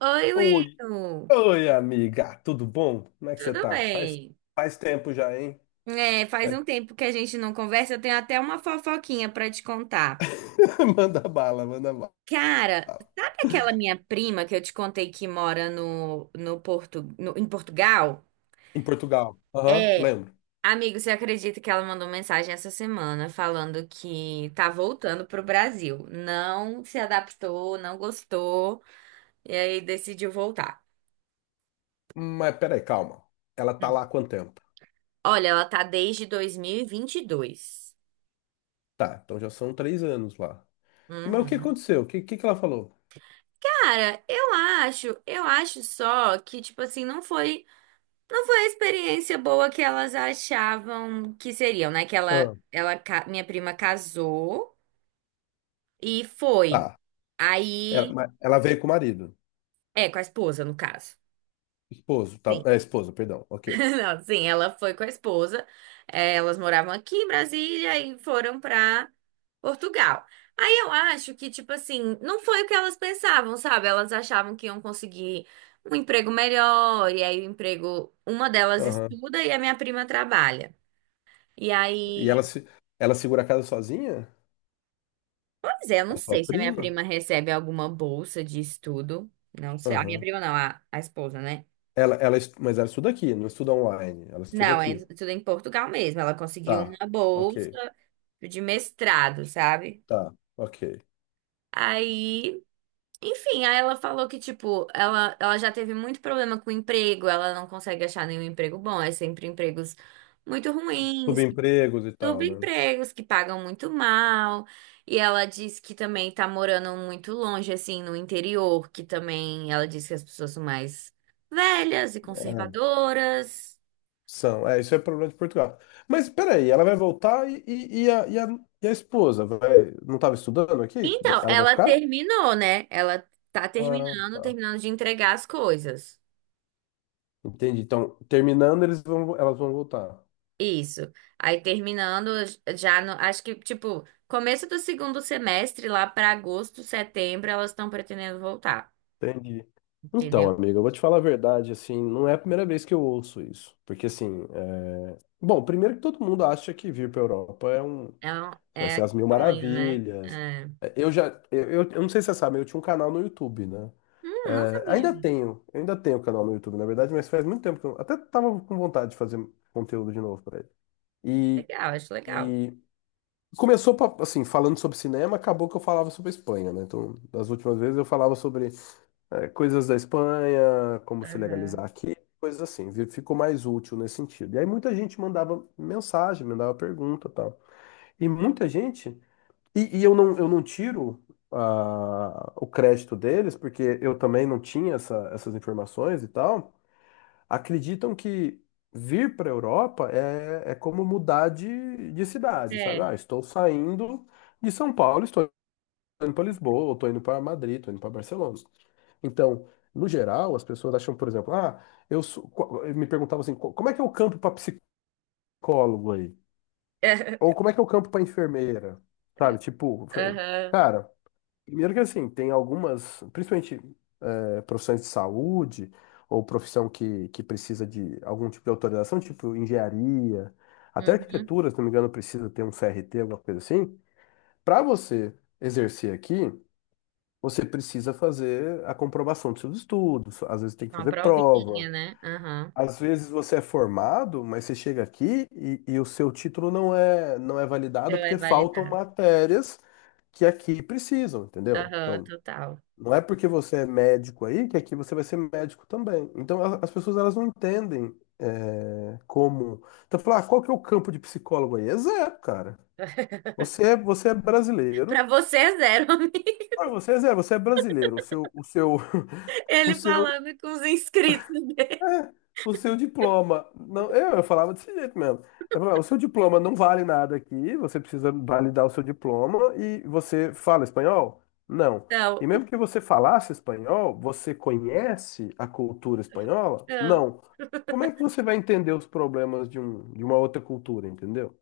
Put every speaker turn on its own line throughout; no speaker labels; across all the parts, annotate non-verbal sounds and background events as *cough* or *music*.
Oi,
Oi,
Will.
oi, amiga, tudo bom? Como é que você
Tudo
tá? Faz,
bem?
faz tempo já, hein?
É, faz
Faz-
um tempo que a gente não conversa, eu tenho até uma fofoquinha pra te contar.
*laughs* Manda bala, manda bala.
Cara, sabe aquela minha prima que eu te contei que mora no Porto, em Portugal?
Em Portugal. Aham,
É.
lembro.
Amigo, você acredita que ela mandou mensagem essa semana falando que tá voltando pro Brasil? Não se adaptou, não gostou, e aí decidiu voltar.
Mas peraí, calma. Ela tá
Hum.
lá há quanto tempo?
Olha, ela tá desde 2022.
Tá, então já são 3 anos lá. E, mas o que
Uhum.
aconteceu? O que ela falou?
Cara, eu acho só que, tipo assim, não foi a experiência boa que elas achavam que seriam, né? Que
Ah,
minha prima casou e foi.
tá. Ela,
Aí,
mas ela veio com o marido.
é, com a esposa, no caso.
Esposo, tá? É, esposa, perdão. Ok.
Não, sim, ela foi com a esposa. Elas moravam aqui em Brasília e foram pra Portugal. Aí eu acho que, tipo assim, não foi o que elas pensavam, sabe? Elas achavam que iam conseguir um emprego melhor, e aí o emprego, uma delas
Aham.
estuda e a minha prima trabalha. E
E ela,
aí,
se, ela segura a casa sozinha?
pois é, eu não
A sua
sei se a minha
prima?
prima recebe alguma bolsa de estudo. Não sei, a minha
Aham.
prima não, a esposa, né?
Mas ela estuda aqui, não estuda online. Ela estuda
Não, é
aqui.
tudo em Portugal mesmo. Ela conseguiu
Tá,
uma
ok,
bolsa de mestrado, sabe?
tá, ok.
Aí, enfim, aí ela falou que, tipo, ela já teve muito problema com o emprego, ela não consegue achar nenhum emprego bom, é sempre empregos muito ruins,
Subempregos e tal, né?
subempregos que pagam muito mal. E ela diz que também tá morando muito longe, assim, no interior, que também ela diz que as pessoas são mais velhas e
É,
conservadoras.
são, é, isso é problema de Portugal. Mas peraí, ela vai voltar e a esposa vai, não estava estudando aqui?
Então,
Ela vai
ela
ficar?
terminou, né? Ela tá
Ah,
terminando,
tá.
terminando de entregar as coisas.
Entendi. Então, terminando, eles vão, elas vão voltar.
Isso. Aí terminando já no, acho que tipo, começo do segundo semestre, lá para agosto, setembro, elas estão pretendendo voltar,
Entendi. Então,
entendeu?
amiga, eu vou te falar a verdade, assim, não é a primeira vez que eu ouço isso. Porque, assim, bom, primeiro que todo mundo acha que vir para Europa é um.
É, um-
Vai ser
é
as mil
sonho, né?
maravilhas.
É.
É, Eu já, eu não sei se você sabe, eu tinha um canal no YouTube, né?
Não
É,
sabia,
ainda
amiga.
tenho, eu ainda tenho canal no YouTube, na verdade, mas faz muito tempo que eu até tava com vontade de fazer conteúdo de novo pra ele. E,
Legal, acho legal.
e começou assim, falando sobre cinema, acabou que eu falava sobre a Espanha, né? Então, das últimas vezes eu falava sobre coisas da Espanha, como se
Aham.
legalizar aqui, coisas assim. Ficou mais útil nesse sentido. E aí muita gente mandava mensagem, mandava pergunta, e tal. E muita gente eu não tiro o crédito deles, porque eu também não tinha essas informações e tal. Acreditam que vir para a Europa é como mudar de cidade, sabe?
É.
Ah, estou saindo de São Paulo, estou indo para Lisboa, estou indo para Madrid, estou indo para Barcelona. Então, no geral, as pessoas acham, por exemplo, ah, me perguntavam assim, como é que é o campo para psicólogo aí? Ou
*laughs*
como é que é o campo para enfermeira? Sabe? Tipo,
Aham.
cara. Primeiro que assim, tem algumas, principalmente profissões de saúde ou profissão que precisa de algum tipo de autorização, tipo engenharia, até
Uhum.
arquitetura, se não me engano, precisa ter um CRT, alguma coisa assim. Para você exercer aqui, você precisa fazer a comprovação dos seus estudos, às vezes tem que
Uma
fazer
provinha,
prova.
né? Aham.
Às vezes você é formado, mas você chega aqui e o seu título não é validado
Então é
porque faltam
validado.
matérias que aqui precisam, entendeu?
Aham,
Então,
total.
não é porque você é médico aí que aqui você vai ser médico também. Então as pessoas elas não entendem como. Então falar, ah, qual que é o campo de psicólogo aí? É zero, cara. Você é
Pra
brasileiro.
você é zero, *laughs* amiga.
Ah, você é zero, você é brasileiro. *laughs* O
Ele
seu,
falando com os inscritos dele.
É, o seu diploma. Não, eu falava desse jeito mesmo. Eu falava, o seu diploma não vale nada aqui, você precisa validar o seu diploma e você fala espanhol? Não.
Não,
E mesmo que você falasse espanhol, você conhece a cultura espanhola?
não.
Não. Como é que você vai entender os problemas de uma outra cultura, entendeu?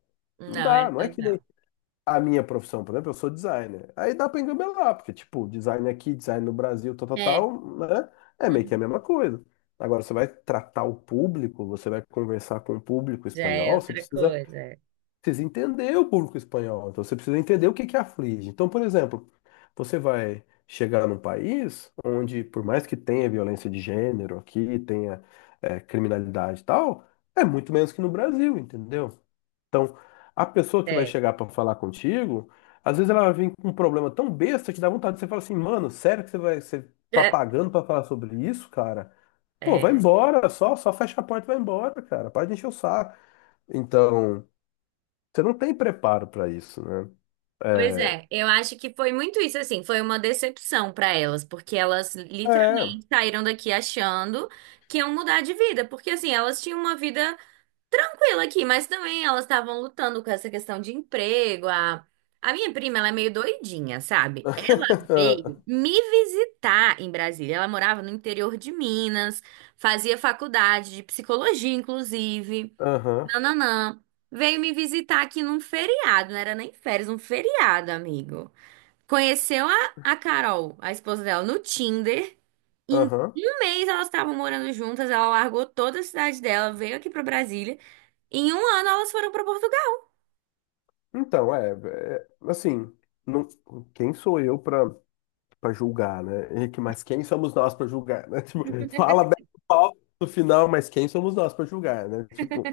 Não
Não, é
dá, não é que nem
total.
a minha profissão, por exemplo, eu sou designer. Aí dá pra engabelar, porque, tipo, design aqui, design no Brasil, tal, tal,
É,
tal, né? É meio que
hum,
a mesma coisa. Agora, você vai tratar o público, você vai conversar com o público
já é
espanhol, você
outra
precisa
coisa.
precisa entender o público espanhol, então você precisa entender o que que aflige. Então, por exemplo, você vai chegar num país onde, por mais que tenha violência de gênero aqui, tenha criminalidade e tal, é muito menos que no Brasil, entendeu? Então, a pessoa que vai
É.
chegar para falar contigo, às vezes ela vem com um problema tão besta que dá vontade de você falar assim, mano, sério que você vai, você tá
É.
pagando para falar sobre isso, cara? Pô, vai
É.
embora, só fecha a porta e vai embora, cara. Para de encher o saco. Então, você não tem preparo para isso, né?
Pois
É.
é, eu acho que foi muito isso assim, foi uma decepção para elas, porque elas
É.
literalmente saíram daqui achando que iam mudar de vida, porque assim, elas tinham uma vida tranquila aqui, mas também elas estavam lutando com essa questão de emprego. A minha prima, ela é meio doidinha, sabe? Ela veio
*laughs*
me visitar em Brasília. Ela morava no interior de Minas, fazia faculdade de psicologia, inclusive.
Aham,
Nananã. Veio me visitar aqui num feriado, não era nem férias, um feriado, amigo. Conheceu a Carol, a esposa dela, no Tinder. Em
aham.
um mês elas estavam morando juntas, ela largou toda a cidade dela, veio aqui pra Brasília. Em um ano elas foram pra Portugal.
Então, é, é, assim, não, quem sou eu para julgar, né? Henrique, mas quem somos nós para julgar, né? *laughs* Tipo, fala bem do palco no final, mas quem somos nós para julgar, né? Tipo,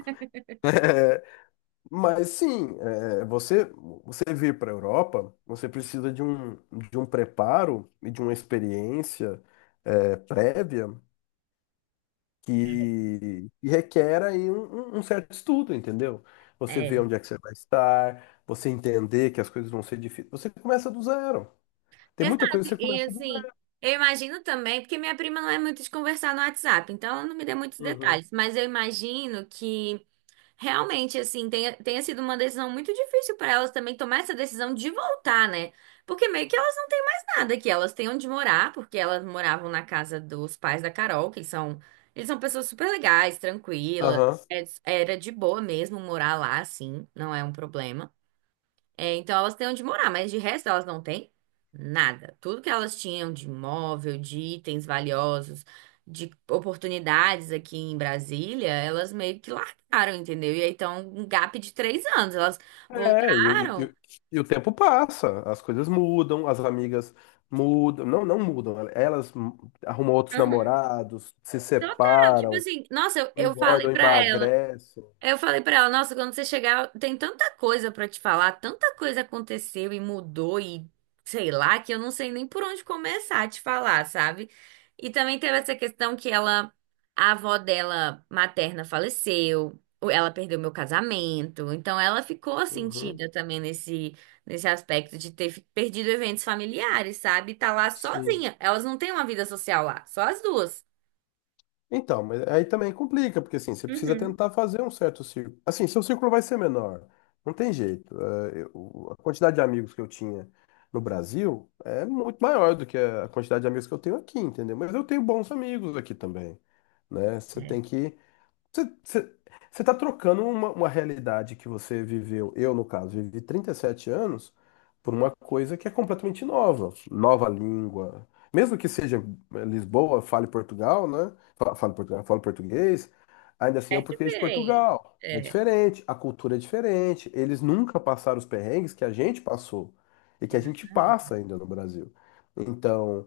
mas sim, você vir para Europa, você precisa de um preparo e de uma experiência prévia que requer aí um certo estudo, entendeu? Você vê
É.
onde é que você vai estar, você entender que as coisas vão ser difíceis. Você começa do zero. Tem muita
Exato.
coisa que você
E
começa do
assim,
zero.
eu imagino também, porque minha prima não é muito de conversar no WhatsApp, então ela não me deu muitos
Uhum.
detalhes, mas eu imagino que realmente, assim, tenha sido uma decisão muito difícil para elas também tomar essa decisão de voltar, né? Porque meio que elas não têm mais nada aqui. Elas têm onde morar, porque elas moravam na casa dos pais da Carol, que eles são pessoas super legais, tranquilas.
Aham.
Era de boa mesmo morar lá, assim, não é um problema. É, então elas têm onde morar, mas de resto elas não têm nada. Tudo que elas tinham de imóvel, de itens valiosos, de oportunidades aqui em Brasília, elas meio que largaram, entendeu? E aí tá um gap de 3 anos. Elas
É,
voltaram.
e o tempo passa, as coisas mudam, as amigas mudam, não, não mudam, elas arrumam outros
Aham.
namorados, se
Total, tipo
separam,
assim, nossa, eu falei
engordam,
pra ela.
emagrecem.
Aí eu falei pra ela, nossa, quando você chegar, tem tanta coisa pra te falar, tanta coisa aconteceu e mudou e sei lá, que eu não sei nem por onde começar a te falar, sabe? E também teve essa questão que ela, a avó dela materna faleceu, ou ela perdeu meu casamento, então ela ficou
Uhum.
sentida também nesse aspecto de ter perdido eventos familiares, sabe? Tá lá
Sim.
sozinha. Elas não têm uma vida social lá, só as duas.
Então, mas aí também complica, porque assim, você precisa
Uhum.
tentar fazer um certo círculo. Assim, seu círculo vai ser menor. Não tem jeito. É, a quantidade de amigos que eu tinha no Brasil é muito maior do que a quantidade de amigos que eu tenho aqui, entendeu? Mas eu tenho bons amigos aqui também, né? Você
É,
tem que você está trocando uma realidade que você viveu, eu no caso, vivi 37 anos, por uma coisa que é completamente nova, nova língua. Mesmo que seja Lisboa, fale Portugal, né? Fale Portugal, fale português, ainda assim é o
é
português de
diferente.
Portugal. É
É,
diferente, a cultura é diferente, eles nunca passaram os perrengues que a gente passou e que a gente
exatamente.
passa ainda no Brasil. Então,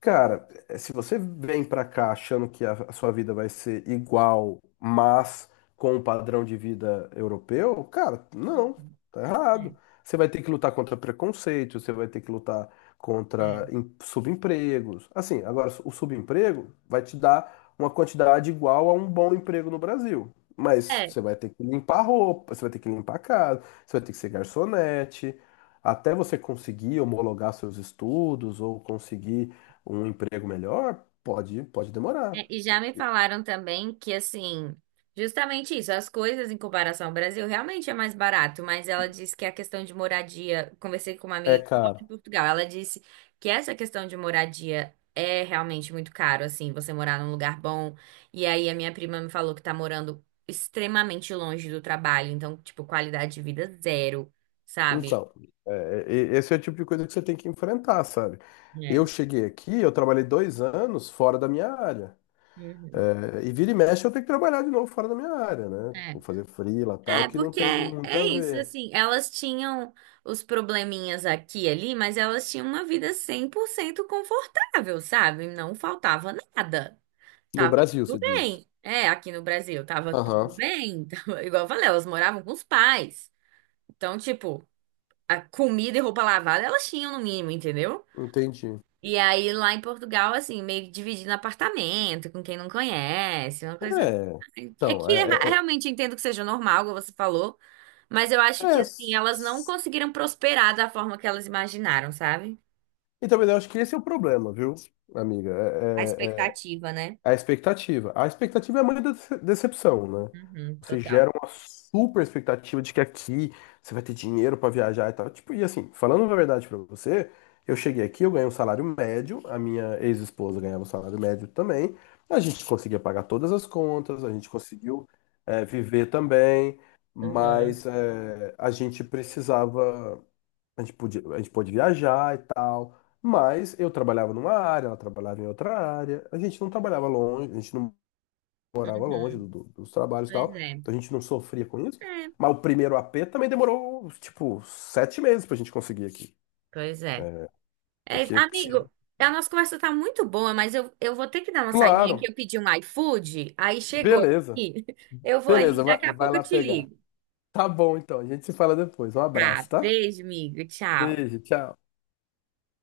cara, se você vem pra cá achando que a sua vida vai ser igual, mas com o padrão de vida europeu, cara, não,
Uhum.
tá errado.
É,
Você vai ter que lutar contra preconceito, você vai ter que lutar contra subempregos. Assim, agora o subemprego vai te dar uma quantidade igual a um bom emprego no Brasil. Mas
é,
você vai ter que limpar roupa, você vai ter que limpar a casa, você vai ter que ser garçonete, até você conseguir homologar seus estudos ou conseguir um emprego melhor, pode demorar.
é, e já me falaram também que, assim, justamente isso, as coisas em comparação ao Brasil realmente é mais barato, mas ela disse que a questão de moradia, conversei com uma
É,
amiga que mora
cara.
em Portugal, ela disse que essa questão de moradia é realmente muito caro, assim, você morar num lugar bom. E aí a minha prima me falou que tá morando extremamente longe do trabalho, então, tipo, qualidade de vida zero, sabe?
Então, esse é o tipo de coisa que você tem que enfrentar, sabe?
É.
Eu cheguei aqui, eu trabalhei 2 anos fora da minha área.
Uhum.
É, e vira e mexe eu tenho que trabalhar de novo fora da minha área, né?
É.
Vou fazer freela tal,
É,
que não
porque
tem
é,
muito
é
a
isso,
ver.
assim, elas tinham os probleminhas aqui e ali, mas elas tinham uma vida 100% confortável, sabe? Não faltava nada.
No
Tava
Brasil, você
tudo
diz.
bem. É, aqui no Brasil, tava tudo
Aham,
bem. *laughs* Tava- igual eu falei, elas moravam com os pais. Então, tipo, a comida e roupa lavada elas tinham no mínimo, entendeu?
entendi.
E aí lá em Portugal, assim, meio que dividindo apartamento com quem não conhece, uma coisa
É,
assim. É
então,
que eu realmente entendo que seja normal, como você falou, mas eu
é-
acho que,
é,
assim,
s-
elas não
s-
conseguiram prosperar da forma que elas imaginaram, sabe?
Então, mas eu acho que esse é o problema, viu, amiga?
A expectativa, né?
A expectativa. A expectativa é a mãe da decepção, né?
Uhum,
Você gera
total.
uma super expectativa de que aqui você vai ter dinheiro pra viajar e tal. Tipo, e assim, falando a verdade pra você, eu cheguei aqui, eu ganhei um salário médio, a minha ex-esposa ganhava um salário médio também. A gente conseguia pagar todas as contas, a gente conseguiu, viver também,
Uhum.
mas a gente precisava. A gente podia, a gente pode viajar e tal, mas eu trabalhava numa área, ela trabalhava em outra área, a gente não trabalhava longe, a gente não morava longe
Uhum,
dos trabalhos e
pois
tal,
é.
então a gente não sofria com isso.
É,
Mas o primeiro AP também demorou, tipo, 7 meses pra gente conseguir aqui.
pois é. É isso.
Porque
Amigo,
precisa.
a nossa conversa tá muito boa, mas eu vou ter que dar uma saidinha aqui.
Claro,
Eu pedi um iFood, aí chegou
beleza.
aqui. *laughs* Eu vou ali,
Beleza, vai,
daqui a
vai
pouco eu
lá
te
pegar.
ligo.
Tá bom, então, a gente se fala depois. Um
Tá,
abraço, tá?
beijo, amigo. Tchau.
Beijo, tchau.